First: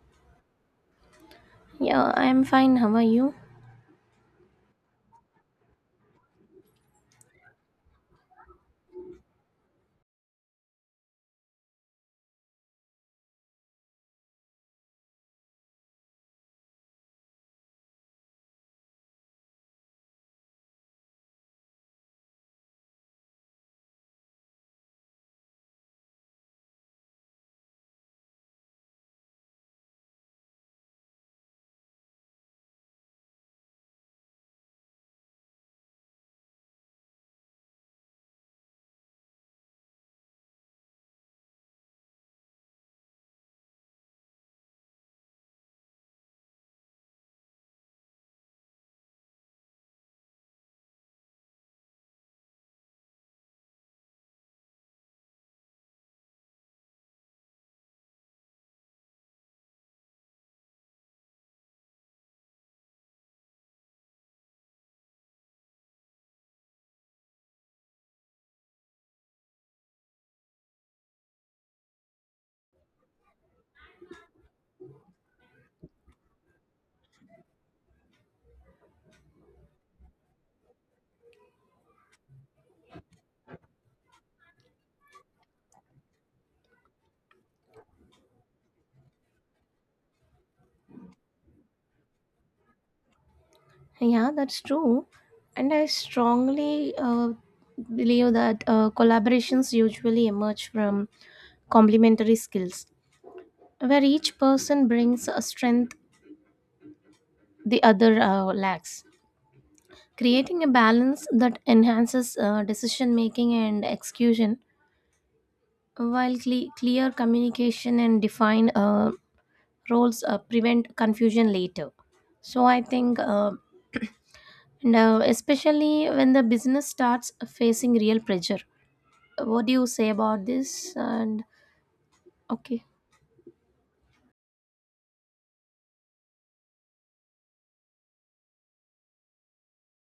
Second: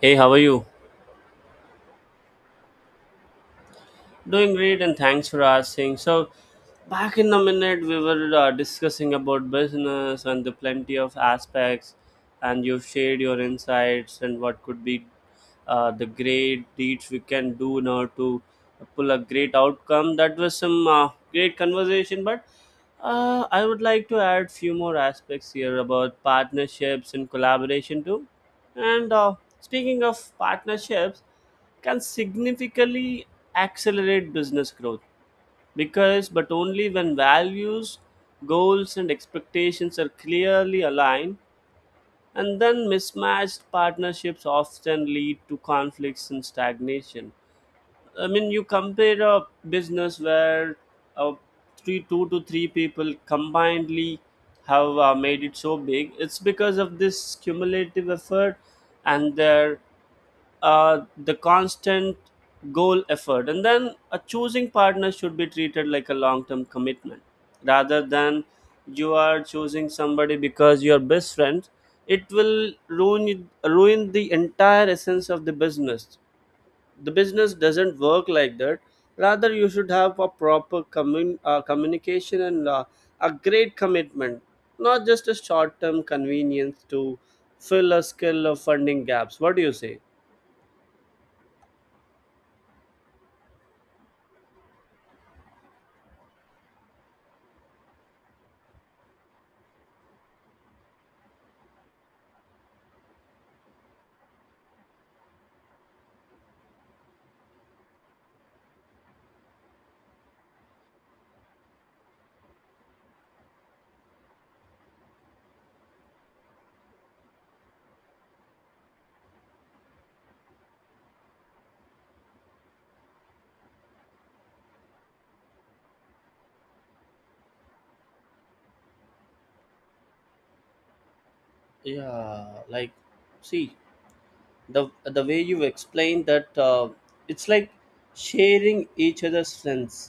Hey, how are you? Yeah, I'm fine. How are you? Doing great, and thanks for asking. So, back in a minute, we were discussing about business and the plenty of aspects, and you've shared your insights and what could be the great deeds we can do in order to pull a great outcome. That was some great conversation, but I would like to add few more aspects here about partnerships and collaboration too. And Speaking of partnerships. Can significantly accelerate business growth because but only when values, goals and expectations are clearly aligned, and then mismatched partnerships often lead to conflicts and stagnation. I mean, you compare a business where uh, three two to three people combinedly have made it so big, it's because of this cumulative effort and their the constant goal effort. And then a choosing partner should be treated like a long-term commitment, rather than you are choosing somebody because you're best friends. It will ruin the entire essence of the business. The business doesn't work like that. Rather, you should have a proper communication and a great commitment, not just a short-term convenience to fill a skill of funding gaps. What do you say? Yeah, that's true. And I strongly believe that collaborations usually emerge from complementary skills, where each person brings a strength the other lacks, creating a balance that enhances decision making and execution, while clear communication and defined roles prevent confusion later. So I think. Now, especially when the business starts facing real pressure. What do you say about this? And Yeah, okay. like, see, the way you explain that, it's like sharing each other's strengths,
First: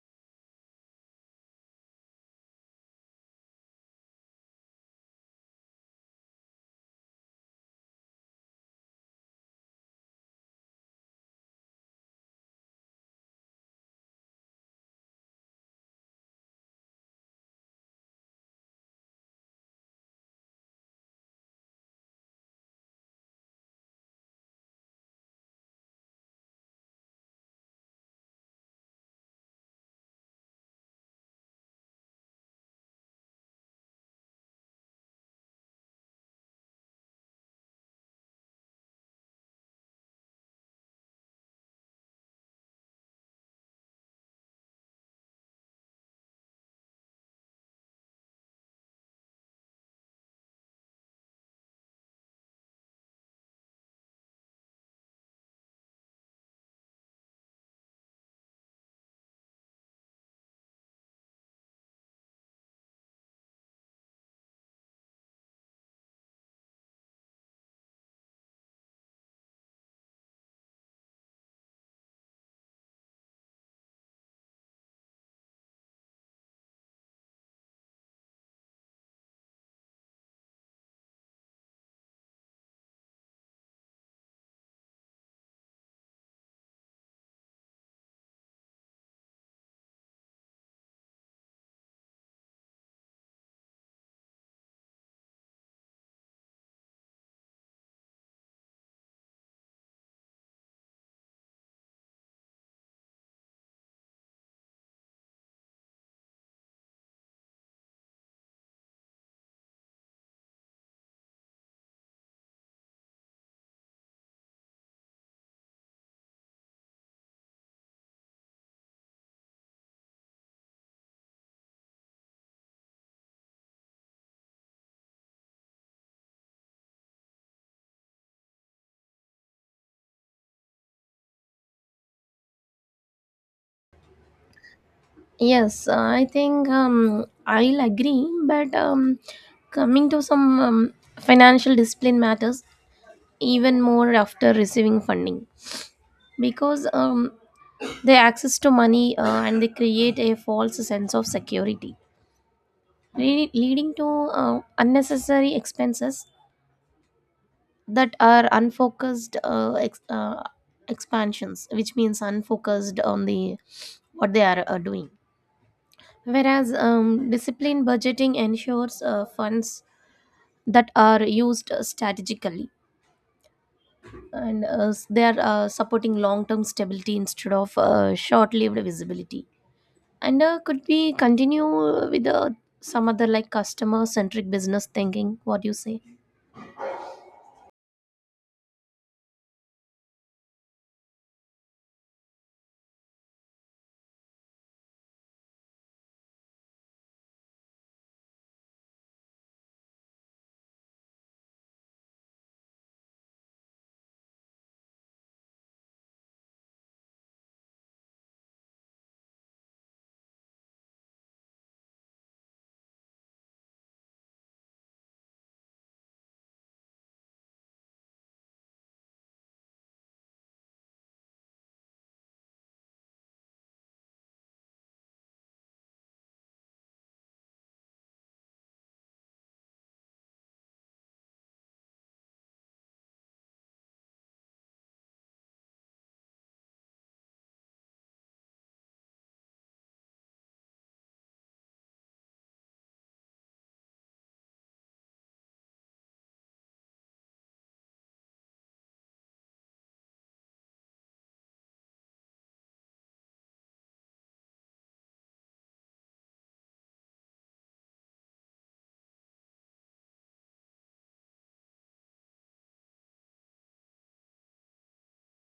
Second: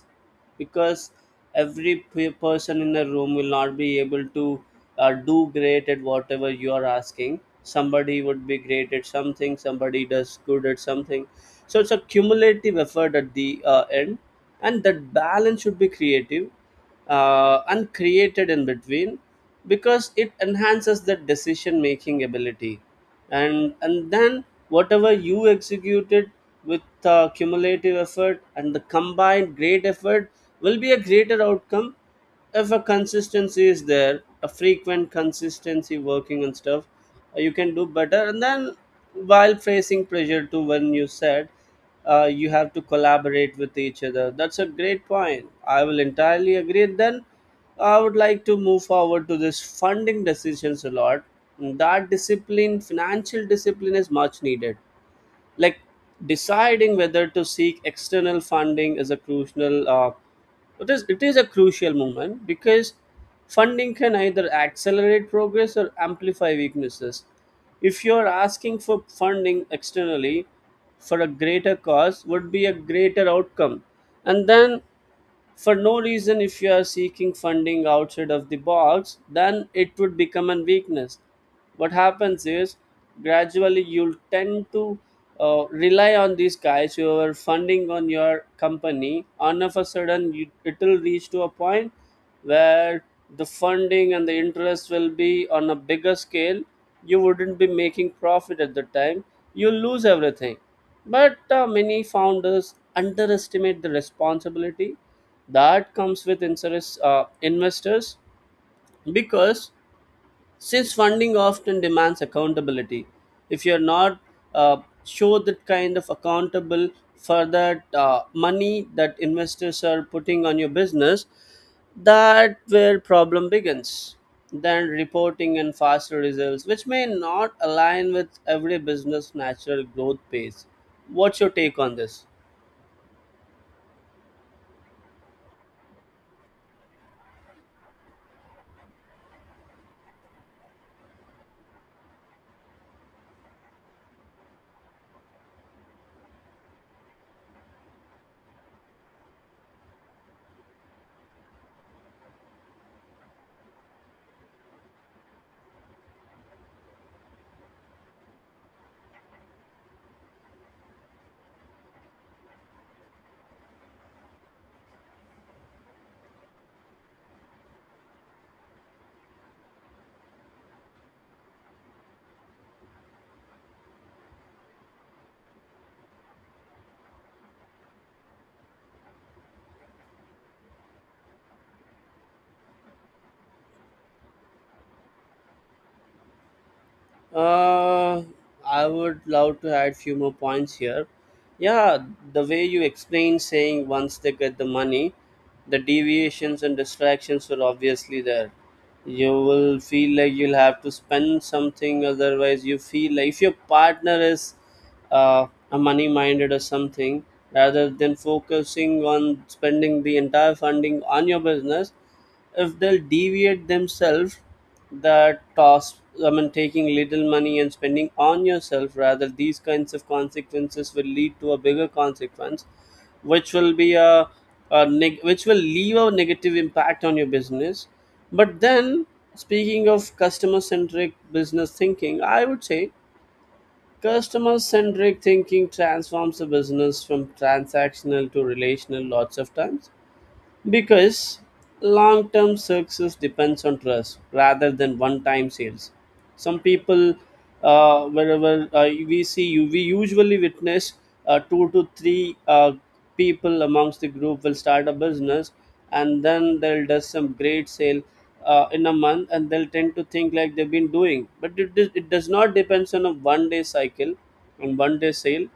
because every person in the room will not be able to do great at whatever you are asking. Somebody would be great at something, somebody does good at something, so it's a cumulative effort at the end. And that balance should be creative, and in between, because it enhances the decision making ability. And then whatever you executed with cumulative effort and the combined great effort will be a greater outcome. If a consistency is there, a frequent consistency working and stuff, you can do better. And then while facing pressure too, when you said you have to collaborate with each other. That's a great point. I will entirely agree. And then I would like to move forward to this funding decisions a lot. That discipline, financial discipline, is much needed. Like deciding whether to seek external funding is a crucial it is a crucial moment, because funding can either accelerate progress or amplify weaknesses. If you are asking for funding externally for a greater cause, would be a greater outcome. And then for no reason, if you are seeking funding outside of the box, then it would become a weakness. What happens is gradually you'll tend to rely on these guys who are funding on your company. On of a sudden, you, it'll reach to a point where the funding and the interest will be on a bigger scale. You wouldn't be making profit at the time. You'll lose everything. But many founders underestimate the responsibility that comes with insurance investors, because since funding often demands accountability, if you're not uh, show that kind of accountable for that money that investors are putting on your business, that where problem begins. Then reporting and faster results, which may not align with every business natural growth pace. What's your take on this? Yes, I think I'll agree, but coming to some financial discipline matters even more after receiving funding because the access to money and they create a false sense of security, leading to unnecessary expenses that are unfocused expansions, which means unfocused on the what they are doing, whereas disciplined budgeting ensures funds that are used strategically, and they are supporting long term stability instead of short lived visibility. And could we continue with some other like customer centric business thinking? What do you say? Uh, I would love to add few more points here. Yeah, the way you explain saying once they get the money, the deviations and distractions will obviously there. You will feel like you'll have to spend something, otherwise you feel like if your partner is uh, a money-minded or something, rather than focusing on spending the entire funding on your business, if they'll deviate themselves that task. I mean, taking little money and spending on yourself, rather these kinds of consequences will lead to a bigger consequence, which will be a, which will leave a negative impact on your business. But then speaking of customer centric business thinking, I would say customer centric thinking transforms a business from transactional to relational lots of times, because long term success depends on trust rather than one time sales. Some people, wherever we see you, we usually witness two to three people amongst the group will start a business and then they'll do some great sale in a month, and they'll tend to think like they've been doing. But it, it does not depends on a one day cycle, on one day sale.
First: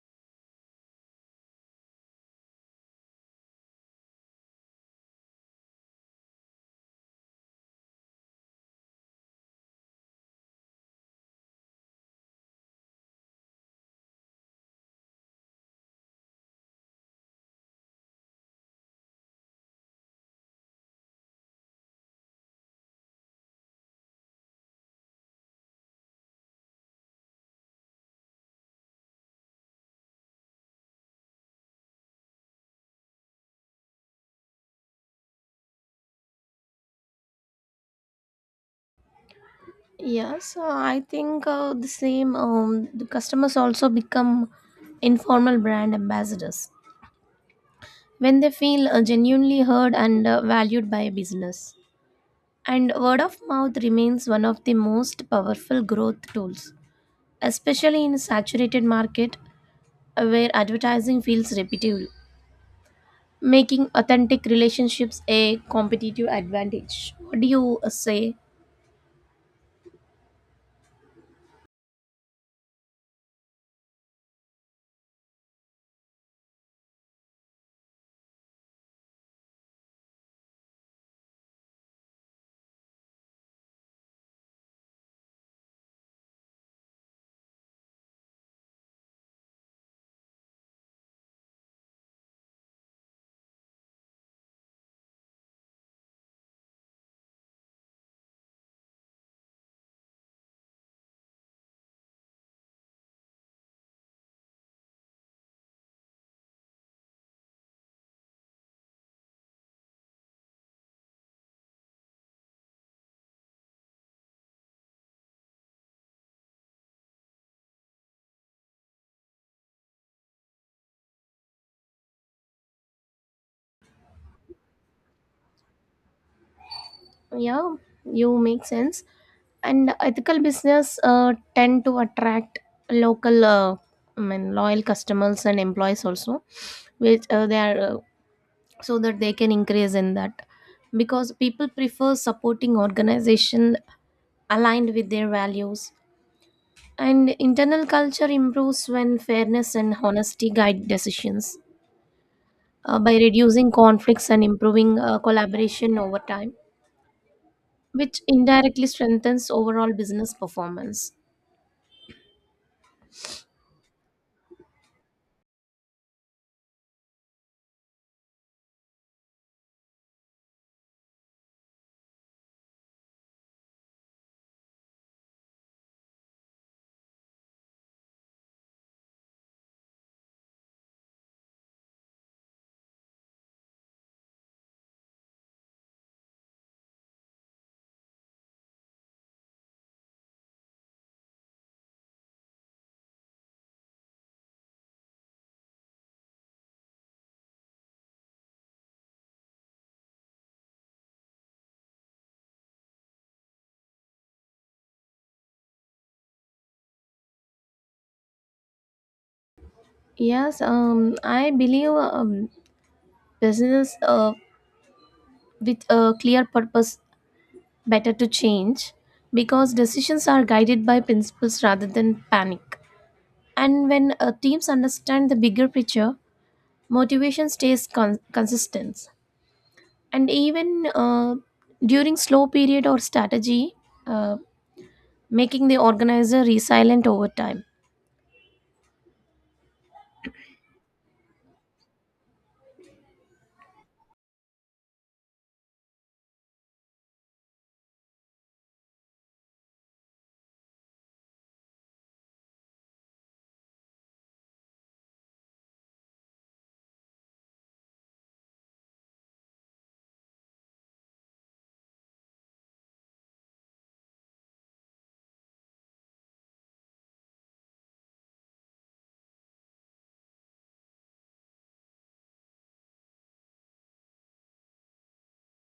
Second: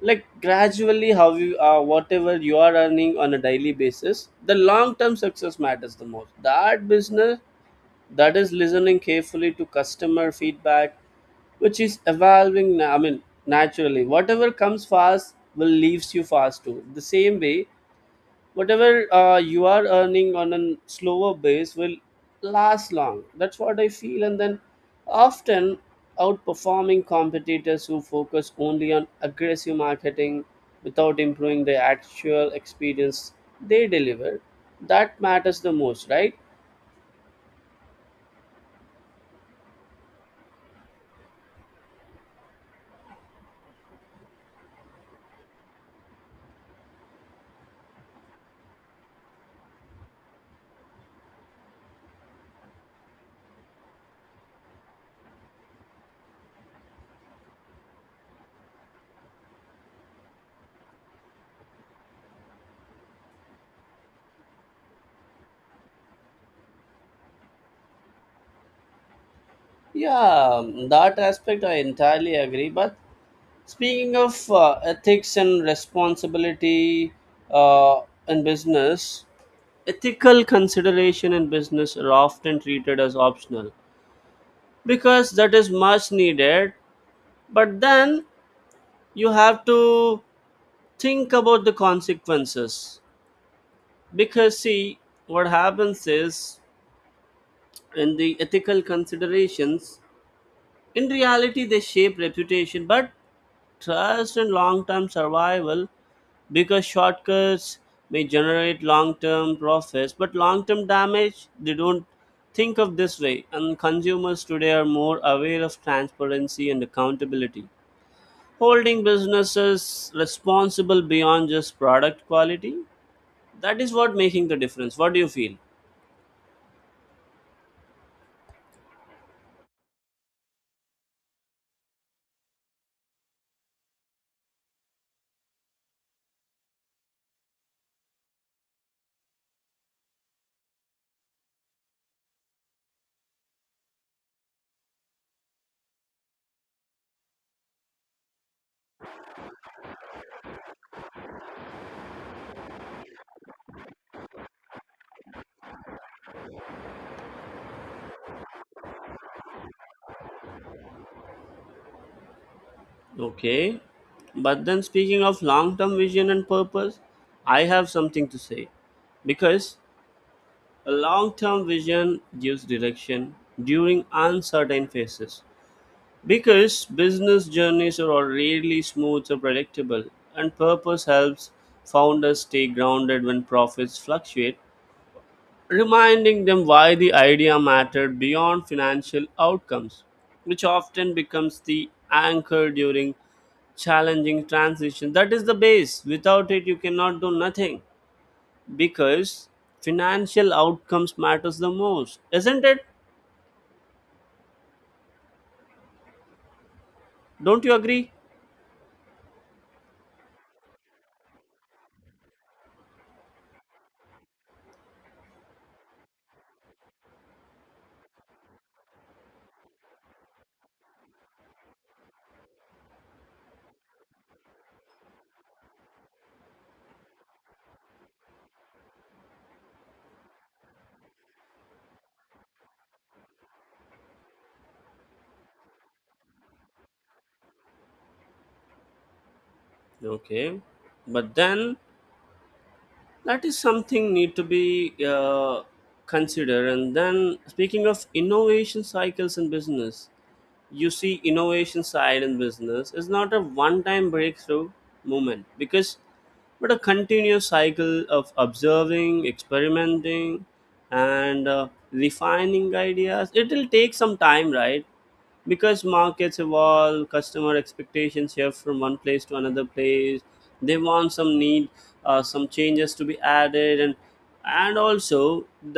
Like gradually how you whatever you are earning on a daily basis, the long term success matters the most. That business that is listening carefully to customer feedback, which is evolving I mean naturally, whatever comes fast will leaves you fast too. The same way, whatever you are earning on a slower base will last long. That's what I feel. And then often outperforming competitors who focus only on aggressive marketing without improving the actual experience they deliver. That matters the most, right? Yes, so I think the same. The customers also become informal brand ambassadors when they feel genuinely heard and valued by a business. And word of mouth remains one of the most powerful growth tools, especially in a saturated market where advertising feels repetitive, making authentic relationships a competitive advantage. What do you say? Yeah, that aspect I entirely agree. But speaking of ethics and responsibility uh, in business, ethical consideration in business are often treated as optional, because that is much needed, but then you have to think about the consequences. Because, see, what happens is in the ethical considerations, in reality, they shape reputation, but trust in long-term survival, because shortcuts may generate long-term profits but long-term damage they don't. Think of this way, and consumers today are more aware of transparency and accountability, holding businesses responsible beyond just product quality. That is what making the difference. What do you feel? Yeah, you make sense. And ethical business tend to attract local I mean loyal customers and employees also, which they are so that they can increase in that, because people prefer supporting organization aligned with their values, and internal culture improves when fairness and honesty guide decisions, by reducing conflicts and improving collaboration over time, which indirectly strengthens overall business performance. Okay, but then speaking of long-term vision and purpose, I have something to say, because a long-term vision gives direction during uncertain phases, because business journeys are rarely smooth or predictable, and purpose helps founders stay grounded when profits fluctuate, reminding them why the idea mattered beyond financial outcomes, which often becomes the anchor during challenging transition. That is the base. Without it, you cannot do nothing, because financial outcomes matters the most, isn't it? Don't you agree? Yes, I believe business with a clear purpose better to change, because decisions are guided by principles rather than panic. And when teams understand the bigger picture, motivation stays consistent. And even during slow period or strategy, uh, making the organizer resilient over time. Okay, but then that is something need to be considered. And then speaking of innovation cycles in business, you see innovation side in business is not a one time breakthrough moment, because but a continuous cycle of observing, experimenting and refining ideas. It will take some time, right? Because markets evolve, customer expectations shift from one place to another place. They want some need some changes to be added. And also,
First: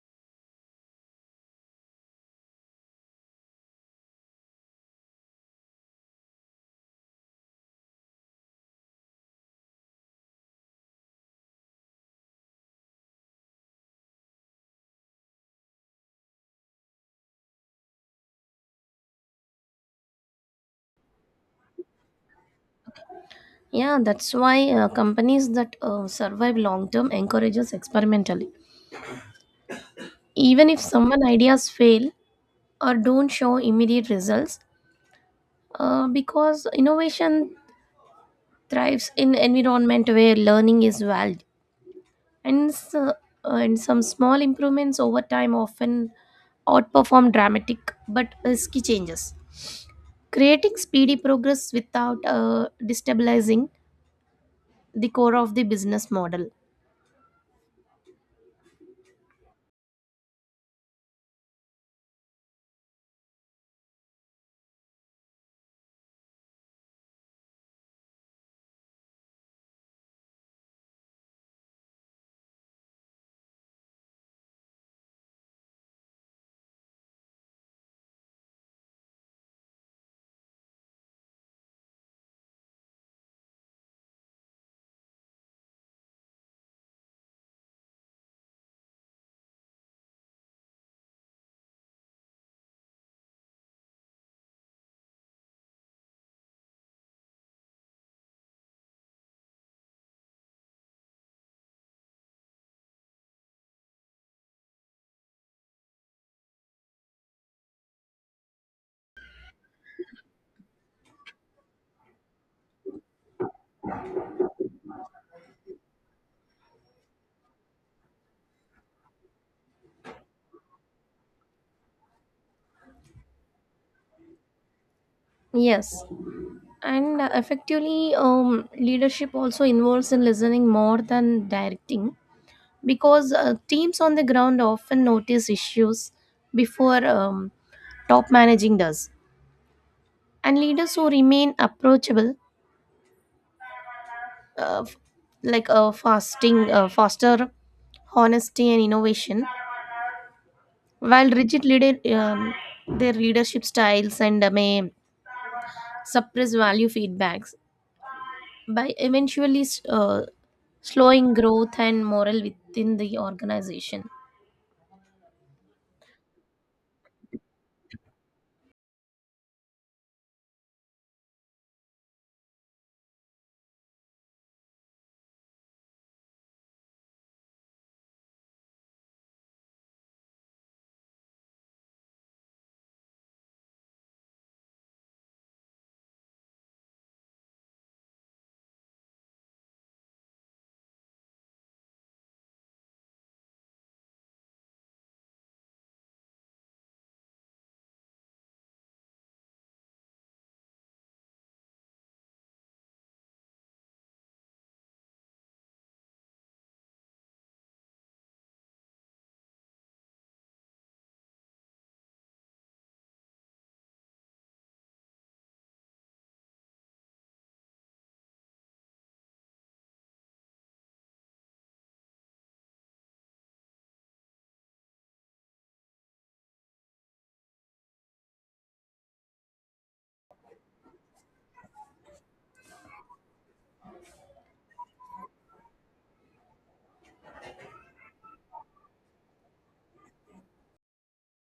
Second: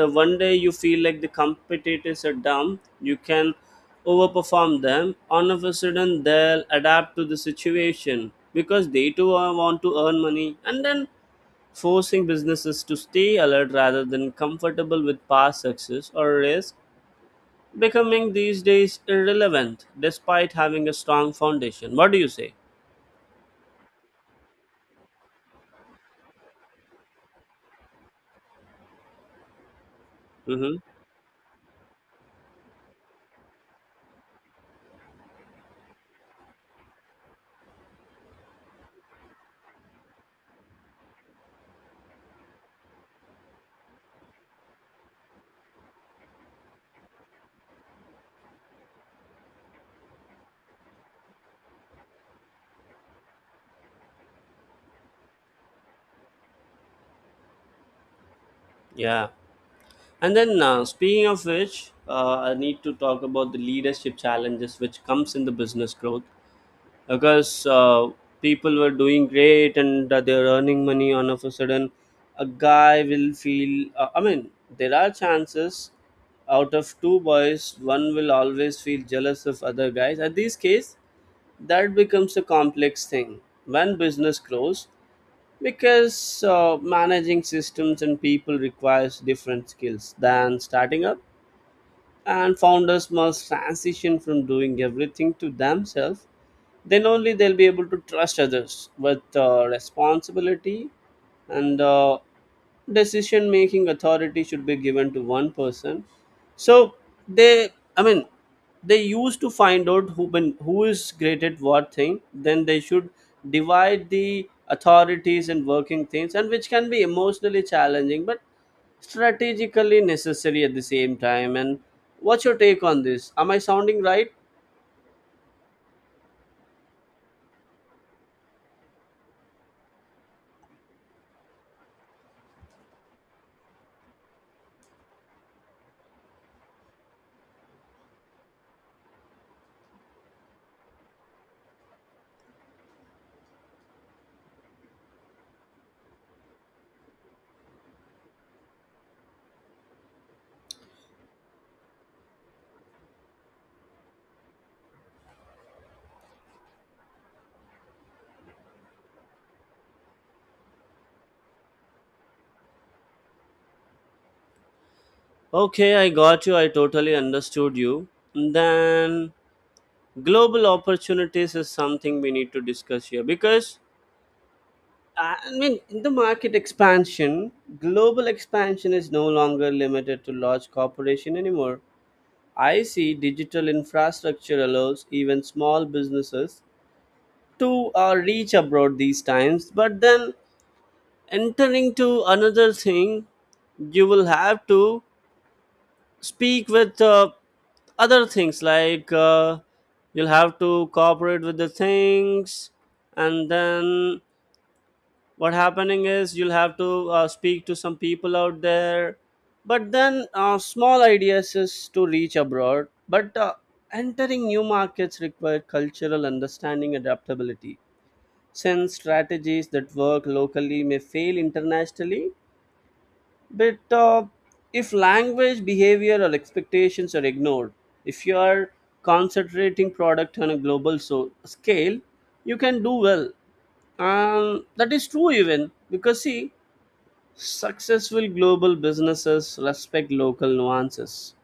the one day you feel like the competitors are dumb, you can overperform them. All of a sudden they'll adapt to the situation, because they too want to earn money. And then forcing businesses to stay alert rather than comfortable with past success, or risk becoming these days irrelevant despite having a strong foundation. What do you say? Yeah, that's why companies that survive long term encourages experimentally. Even Mm-hmm. if someone ideas fail or don't show immediate results, because innovation thrives in environment where learning is valued, and so, uh, and some small improvements over time often outperform dramatic but risky changes. Creating speedy progress without destabilizing the core of the business model. Yeah. And then speaking of which, I need to talk about the leadership challenges which comes in the business growth, because people were doing great and they're earning money. On of a sudden, a guy will feel. I mean, there are chances out of two boys, one will always feel jealous of other guys. At this case, that becomes a complex thing when business grows, because managing systems and people requires different skills than starting up. And founders must transition from doing everything to themselves, then only they'll be able to trust others with responsibility. And Decision making authority should be given to one person. So they, I mean, they used to find out who been, who is great at what thing, then they should divide the authorities and working things, and which can be emotionally challenging but strategically necessary at the same time. And what's your take on this? Am I sounding right? Yes. And effectively, leadership also involves in listening more than directing, because teams on the ground often notice issues before top managing does, and leaders who remain approachable f- like fasting foster honesty and innovation, while rigid leader their leadership styles and may suppress value feedbacks, by eventually uh, slowing growth and morale within the organization. Okay, I got you. I totally understood you. Then global opportunities is something we need to discuss here, because I mean in the market expansion, global expansion is no longer limited to large corporation anymore. I see digital infrastructure allows even small businesses to reach abroad these times, but then entering to another thing, you will have to speak with other things like you'll have to cooperate with the things. And then what happening is you'll have to speak to some people out there. But then small ideas is to reach abroad, but entering new markets require cultural understanding adaptability, since strategies that work locally may fail internationally. But if language, behavior, or expectations are ignored, if you are concentrating product on a global scale, you can do well. And that is true even because, see, successful global businesses respect local nuances,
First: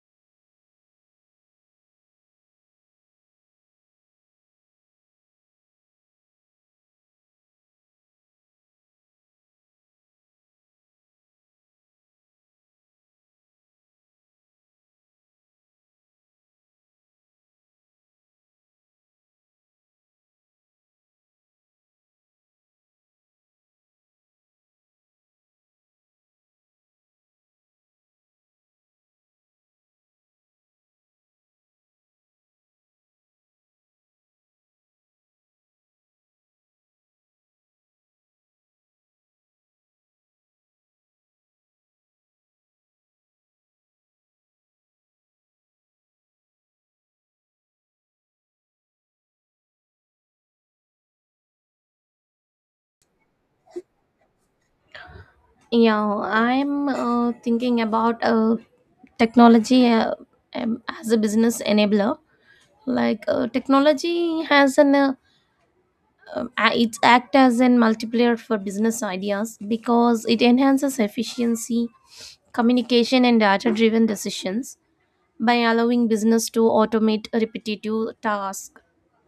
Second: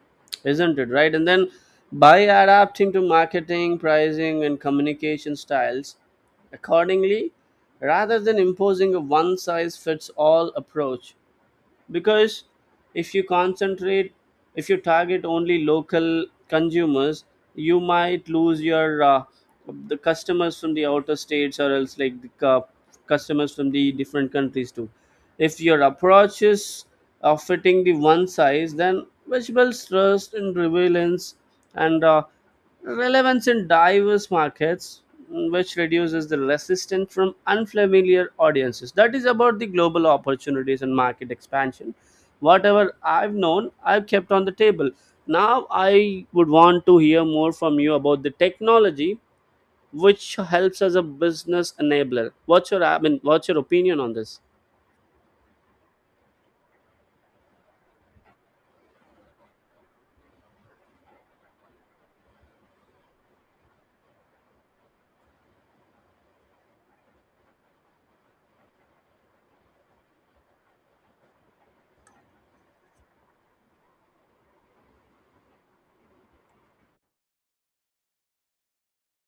isn't it? Right? And then by adapting to marketing, pricing, and communication styles accordingly, rather than imposing a one size fits all approach. Because if you concentrate if you target only local consumers, you might lose your the customers from the outer states, or else like the customers from the different countries too. If your approach is fitting the one size, then vegetables trust and relevance, and relevance in diverse markets, which reduces the resistance from unfamiliar audiences. That is about the global opportunities and market expansion. Whatever I've known, I've kept on the table. Now I would want to hear more from you about the technology which helps as a business enabler. What's your, I mean, what's your opinion on this? Yeah, I'm thinking about technology, as a business enabler. Like technology has it act as an multiplier for business ideas, because it enhances efficiency, communication, and data-driven decisions by allowing business to automate repetitive tasks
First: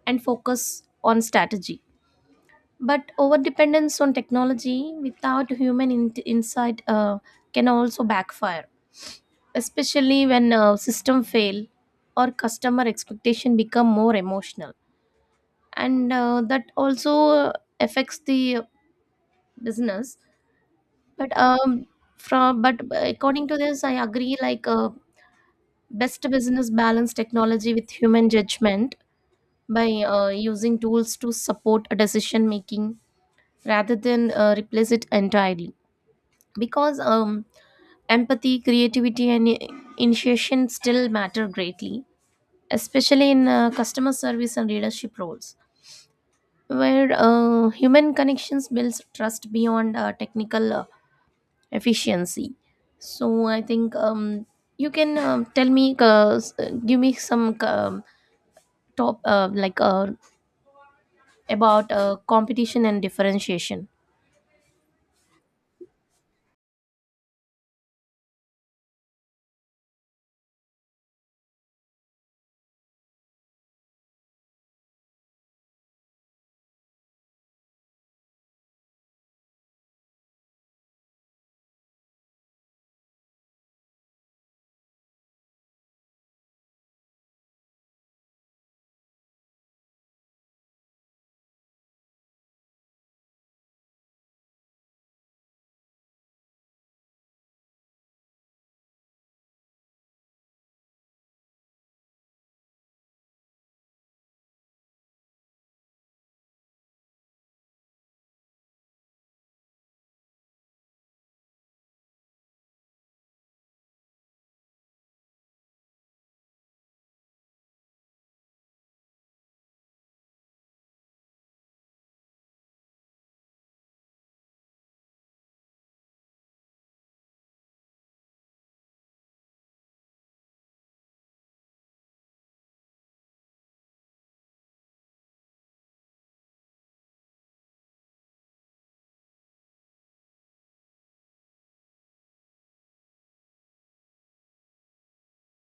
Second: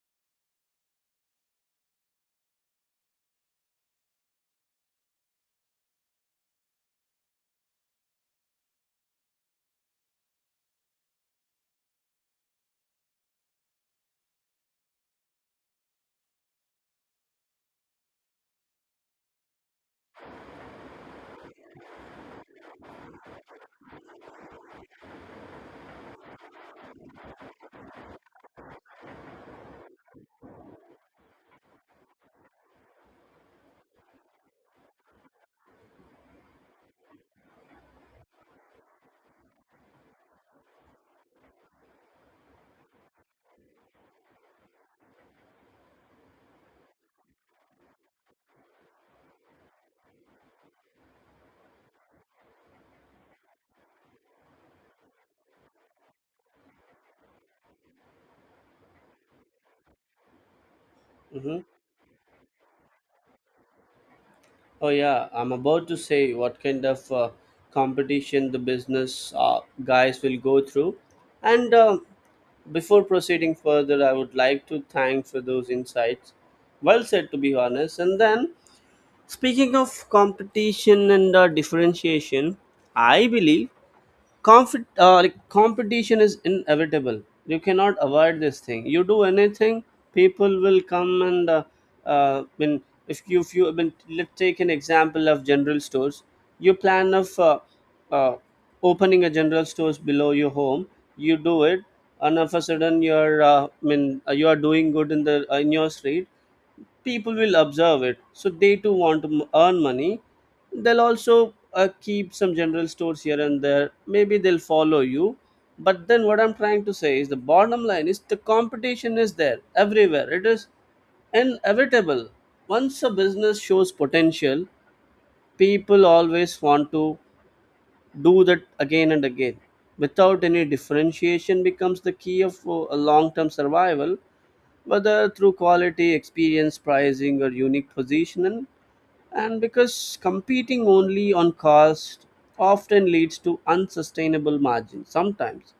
and focus on strategy. But overdependence on technology without human insight can also backfire, especially when system fail or customer expectation become more emotional, and that also affects the business. But from but according to this, I agree. Like best business balance technology with human judgment by using tools to support a decision making rather than replace it entirely, because empathy, creativity, and initiation still matter greatly, especially in customer service and leadership roles, where human connections builds trust beyond technical efficiency. So I think, you can tell me, give me some top Hmm. about competition and differentiation. Oh yeah, I'm about to say what kind of competition the business guys will go through. And before proceeding further, I would like to thank for those insights. Well said, to be honest. And then, speaking of competition and differentiation, I believe comfort, like competition is inevitable. You cannot avoid this thing. You do anything, people will come and when if you I mean, let's take an example of general stores. You plan of uh, opening a general stores below your home. You do it, and of a sudden you're I mean you are doing good in the in your street. People will observe it, so they too want to earn money. They'll also keep some general stores here and there. Maybe they'll follow you. But then what I'm trying to say is, the bottom line is, the competition is there everywhere. It is inevitable. Once a business shows potential, people always want to do that again and again. Without any differentiation becomes the key of a long term survival, whether through quality, experience, pricing, or unique positioning. And because competing only on cost often leads to unsustainable margins sometimes,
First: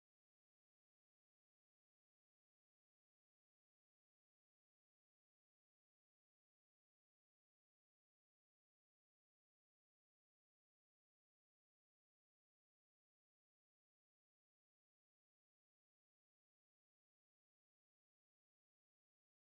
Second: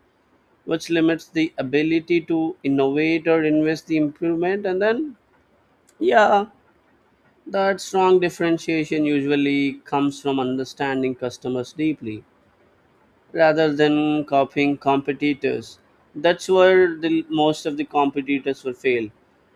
which limits the ability to innovate or invest the improvement. And then, yeah, that strong differentiation usually comes from understanding customers deeply rather than copying competitors. That's where the most of the competitors will fail.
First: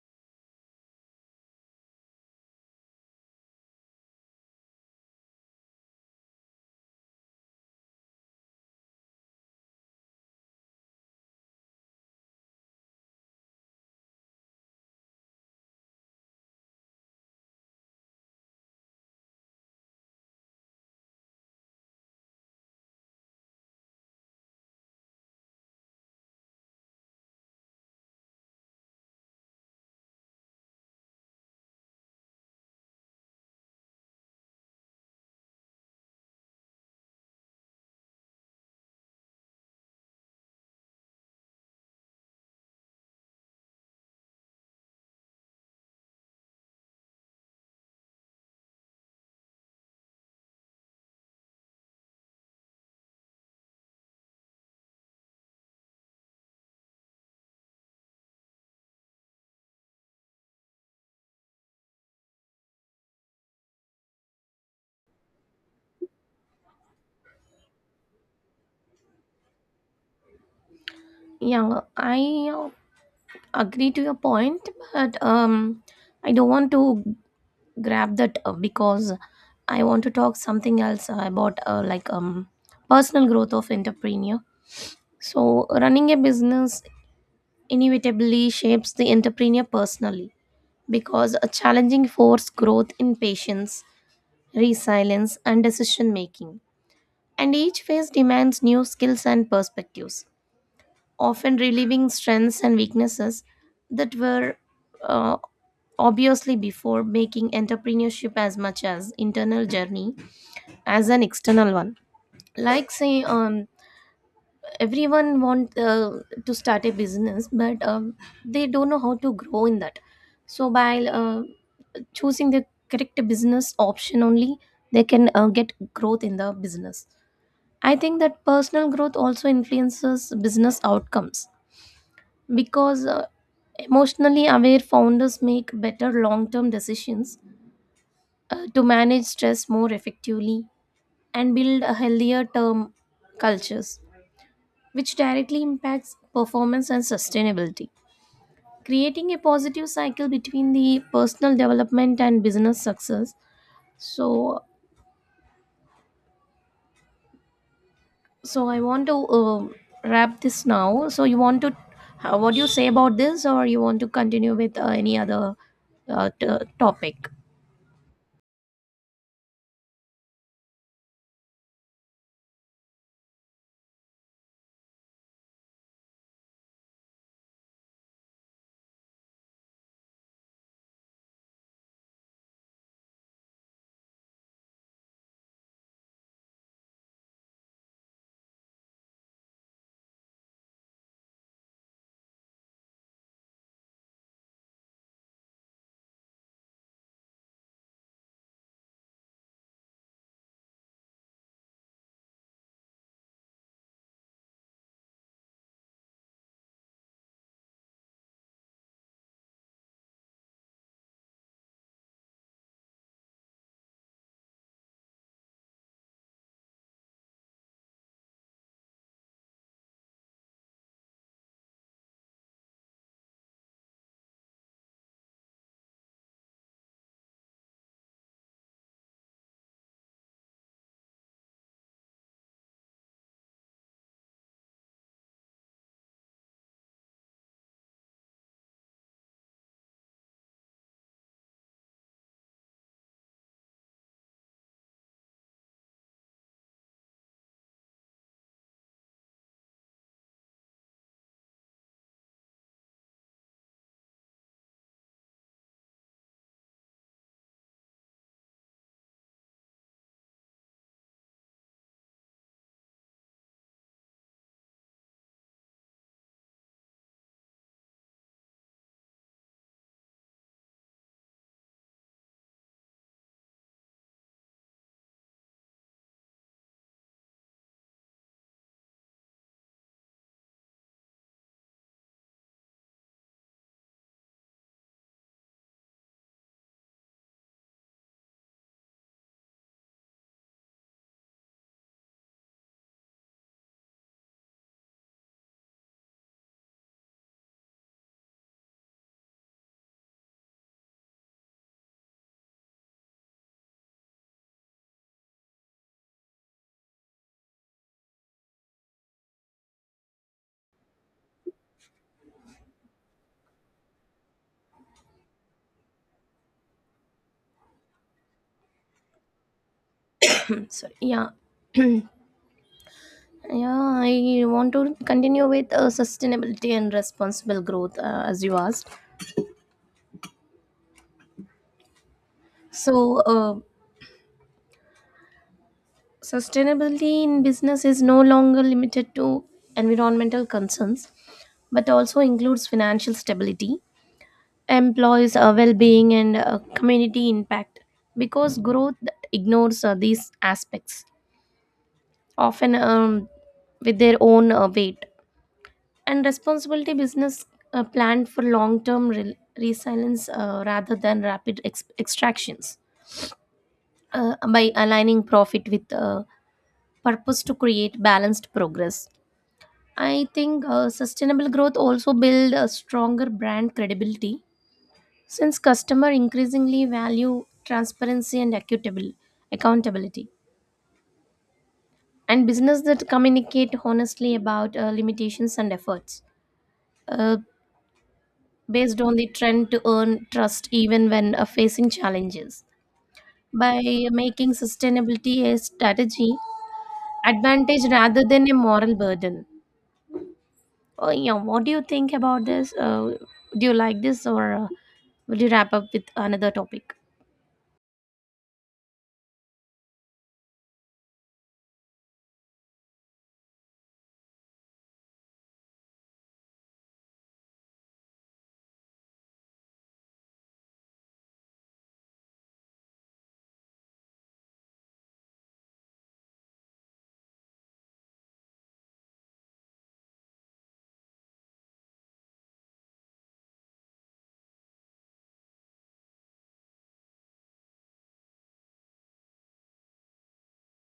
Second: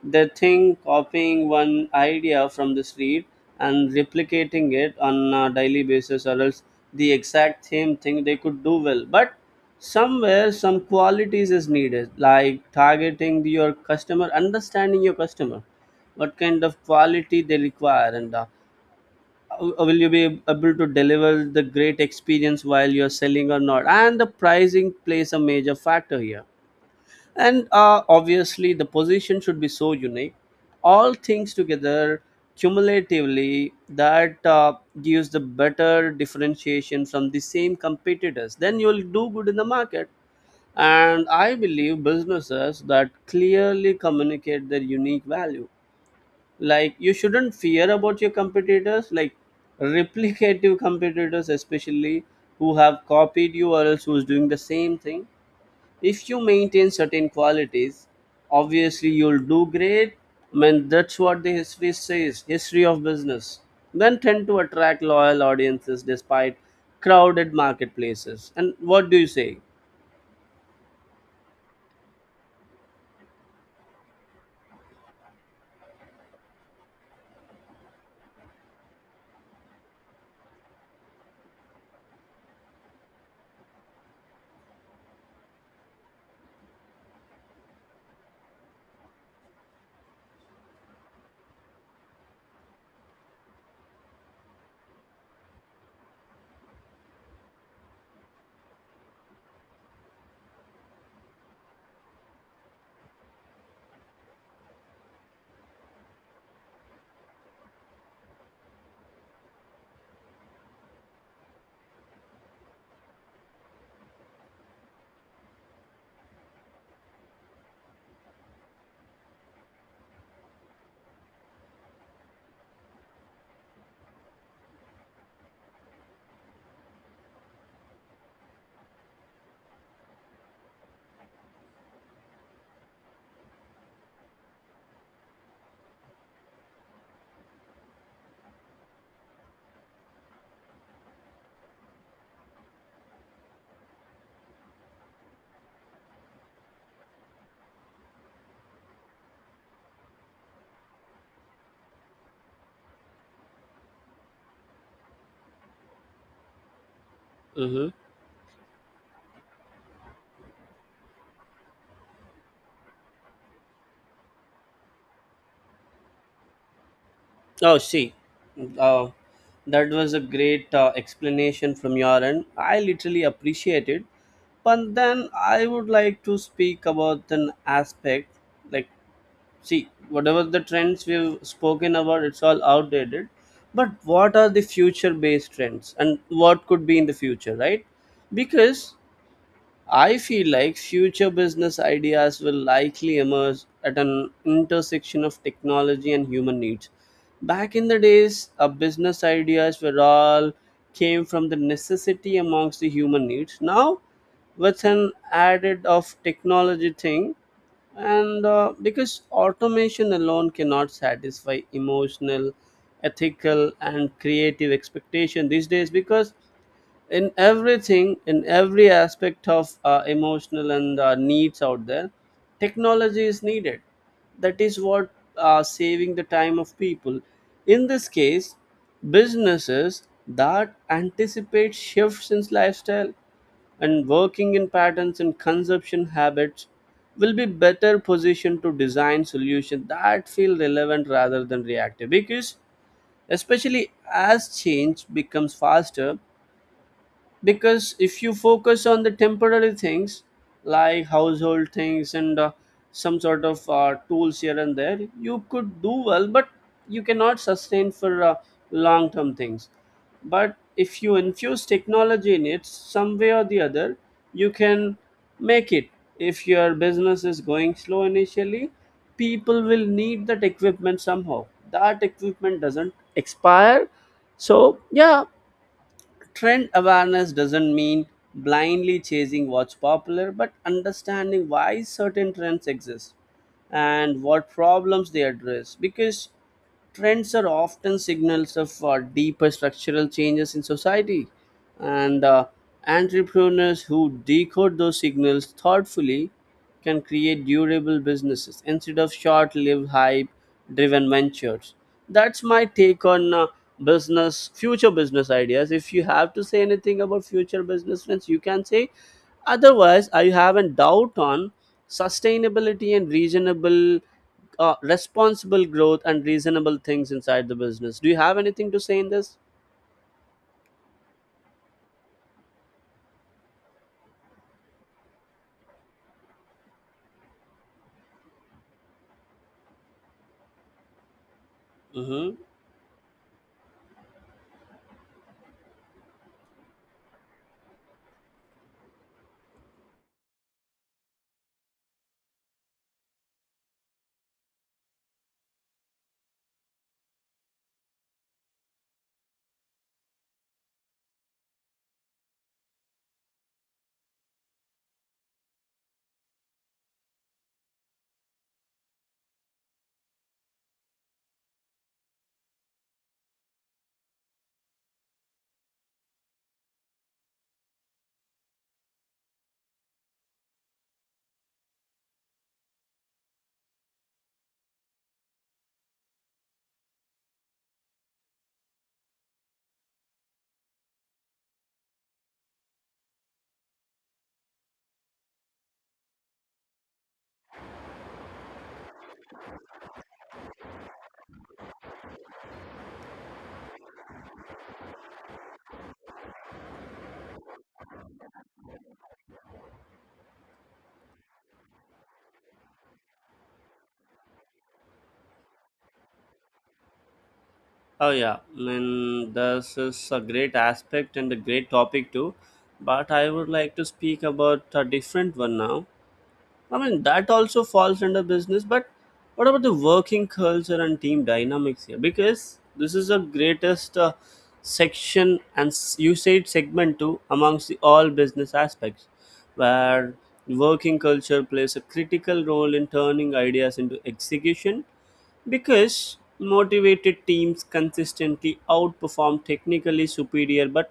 They think copying one idea from the street and replicating it on a daily basis, or else the exact same thing they could do well. But somewhere, some qualities is needed, like targeting your customer, understanding your customer, what kind of quality they require, and will you be able to deliver the great experience while you're selling or not. And the pricing plays a major factor here, and obviously the position should be so unique. All things together cumulatively, that gives the better differentiation from the same competitors, then you'll do good in the market. And I believe businesses that clearly communicate their unique value, like you shouldn't fear about your competitors, like replicative competitors especially, who have copied you, or else who's doing the same thing. If you maintain certain qualities, obviously you'll do great. I mean, that's what the history says, history of business, then tend to attract loyal audiences despite crowded marketplaces. And what do you say? Yeah, I agree to your point, but I don't want to grab that because I want to talk something else about like personal growth of entrepreneur. So running a business inevitably shapes the entrepreneur personally, because a challenging force growth in patience, resilience and decision making. And each phase demands new skills and perspectives, often relieving strengths and weaknesses that were uh, obviously before, making entrepreneurship as much as internal journey as an external one. Like say, everyone want to start a business, but they don't know how to grow in that. So by choosing the correct business option only they can get growth in the business. I think that personal growth also influences business outcomes, because emotionally aware founders make better long term decisions, to manage stress more effectively and build a healthier term cultures, which directly impacts performance and sustainability. Creating a positive cycle between the personal development and business success. So, Mhm. so I want to wrap this now. So, you want to how, what do you say about this, or you want to continue with any other uh, t- topic? Oh, see, uh, that was a great explanation from your end. I literally appreciate it. But then I would like to speak about an aspect, like, see, whatever the trends we've spoken about, it's all outdated. But what are the future based trends and what could be in the future, right? Because I feel like future business ideas will likely emerge at an intersection of technology and human needs. Back in the days, our business ideas were all came from the necessity amongst the human needs. Now, with an added of technology thing, and because automation alone cannot satisfy emotional, ethical, and creative expectation these days. Because in everything, in every aspect of emotional and needs out there, technology is needed. That is what saving the time of people. In this case, businesses that anticipate shifts in lifestyle and working in patterns and consumption habits will be better positioned to design solutions that feel relevant rather than reactive. Because especially as change becomes faster, because if you focus on the temporary things, like household things and some sort of tools here and there, you could do well, but you cannot sustain for long term things. But if you infuse technology in it some way or the other, you can make it. If your business is going slow initially, people will need that equipment somehow. That equipment doesn't expire. So yeah, trend awareness doesn't mean blindly chasing what's popular, but understanding why certain trends exist and what problems they address. Because trends are often signals of deeper structural changes in society, and entrepreneurs who decode those signals thoughtfully can create durable businesses instead of short-lived hype driven ventures. That's my take on business future business ideas. If you have to say anything about future business trends, you can say. Otherwise I have a doubt on sustainability and reasonable responsible growth and reasonable things inside the business. Do you have anything to say in this? Sorry. Yeah. Yeah, I want to continue with sustainability and responsible growth, as you asked. Mm-hmm. So, sustainability in business is no longer limited to environmental concerns, but also includes financial stability, employees' well being, and community impact. Because growth that ignores these aspects, often with their own weight. And responsibility business planned for long-term resilience, rather than rapid extractions, by aligning profit with purpose to create balanced progress. I think sustainable growth also build a stronger brand credibility, since customer increasingly value transparency and accountable accountability, and business that communicate honestly about limitations and efforts Uh, based on the trend to earn trust even when facing challenges. By making sustainability a strategy advantage rather than a moral burden. Oh, yeah, what do you think about this? Do you like this, or will you wrap up with another topic? Oh yeah, I mean, this is a great aspect and a great topic too, but I would like to speak about a different one now. I mean, that also falls under business, but what about the working culture and team dynamics here? Because this is the greatest section and you said segment too amongst the all business aspects, where working culture plays a critical role in turning ideas into execution, because motivated teams consistently outperform technically superior but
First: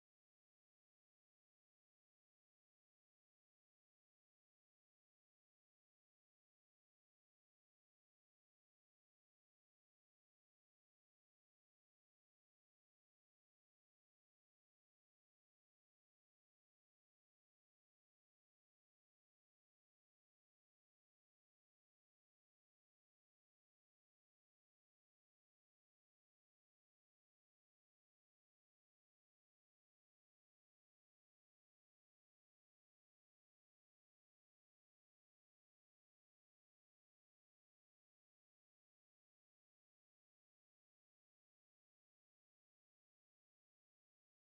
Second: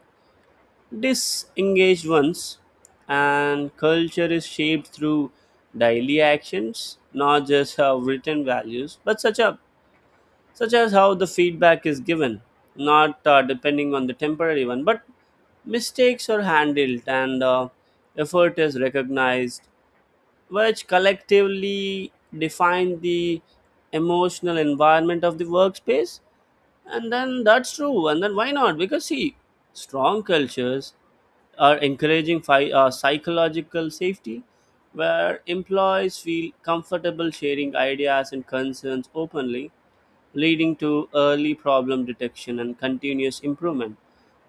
disengaged ones. And culture is shaped through daily actions, not just how written values, but such as how the feedback is given, not depending on the temporary one, but mistakes are handled, and effort is recognized, which collectively define the emotional environment of the workspace. And then that's true. And then why not? Because, see, strong cultures are encouraging psychological safety, where employees feel comfortable sharing ideas and concerns openly, leading to early problem detection and continuous improvement.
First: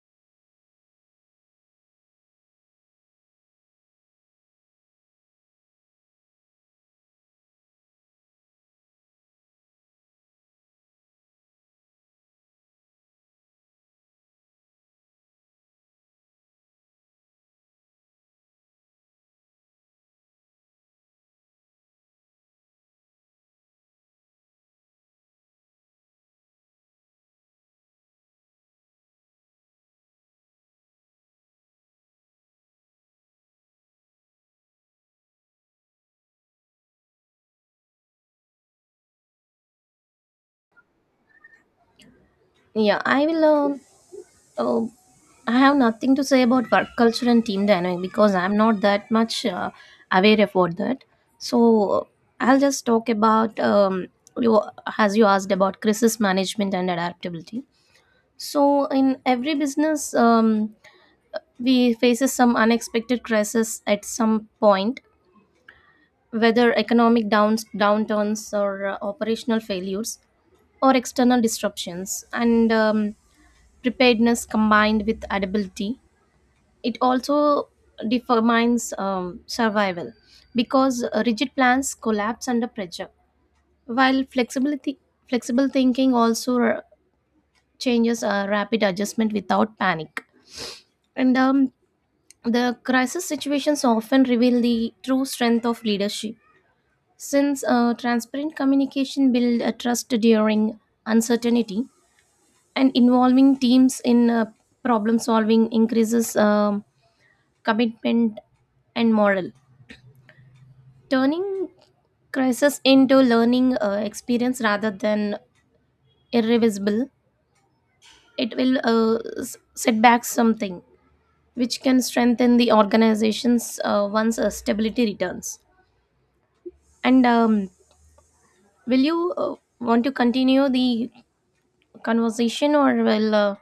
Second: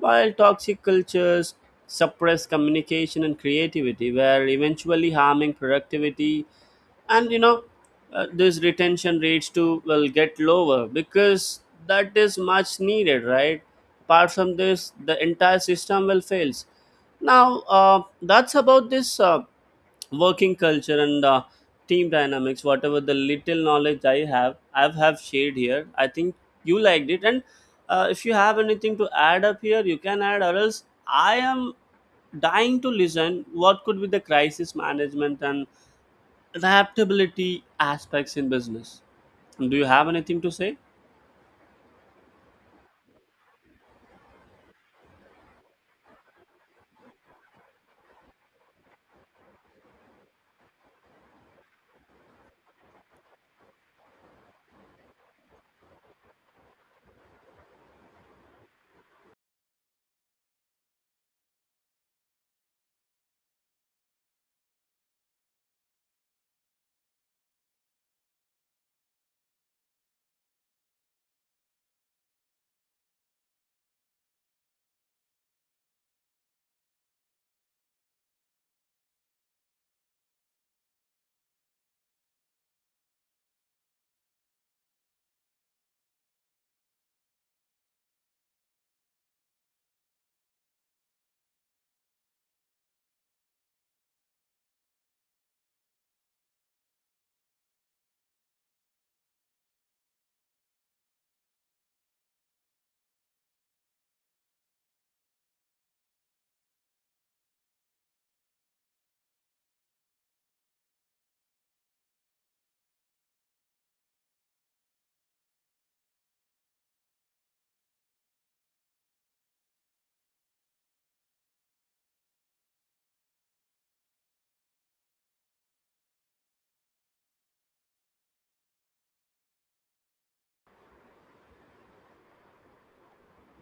While toxic cultures suppress communication and creativity, were eventually harming productivity, and you know this retention rates too will get lower, because that is much needed, right? Apart from this, the entire system will fails. Now that's about this working culture and team dynamics. Whatever the little knowledge I have, I've have shared here, I think you liked it. And if you have anything to add up here, you can add, or else I am dying to listen what could be the crisis management and adaptability aspects in business. Do you have anything to say? Yeah, I will. Oh, I have nothing to say about work culture and team dynamic because I'm not that much aware about that. So I'll just talk about, you as you asked, about crisis management and adaptability. So in every business, we faces some unexpected crisis at some point, whether economic downs downturns or operational failures or external disruptions, and preparedness combined with adaptability it also determines survival, because rigid plans collapse under pressure, while flexibility flexible thinking also changes a rapid adjustment without panic. And the crisis situations often reveal the true strength of leadership, since transparent communication build a trust during uncertainty, and involving teams in problem solving increases commitment and morale, turning crisis into learning experience rather than irreversible. It will set back something which can strengthen the organizations once stability returns. And will you want to continue the conversation or will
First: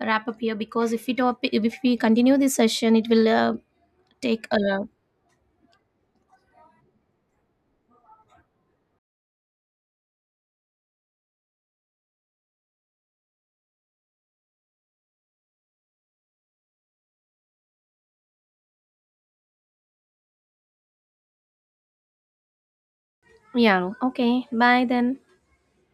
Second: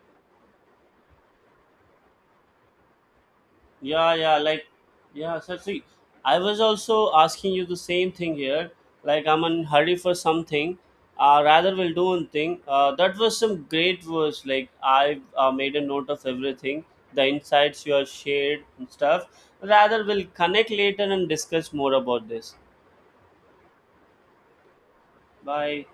wrap up here? Because if we top if we continue this session it will Yeah, yeah, take a like, yeah, so see, I was also asking you the same thing here. Like, I'm in hurry for something. Rather, we'll do one thing. That was some great words. Like, I made a note of everything, the insights you have shared and stuff. Rather, we'll connect later and discuss more about this. yeah, okay, bye then. Bye.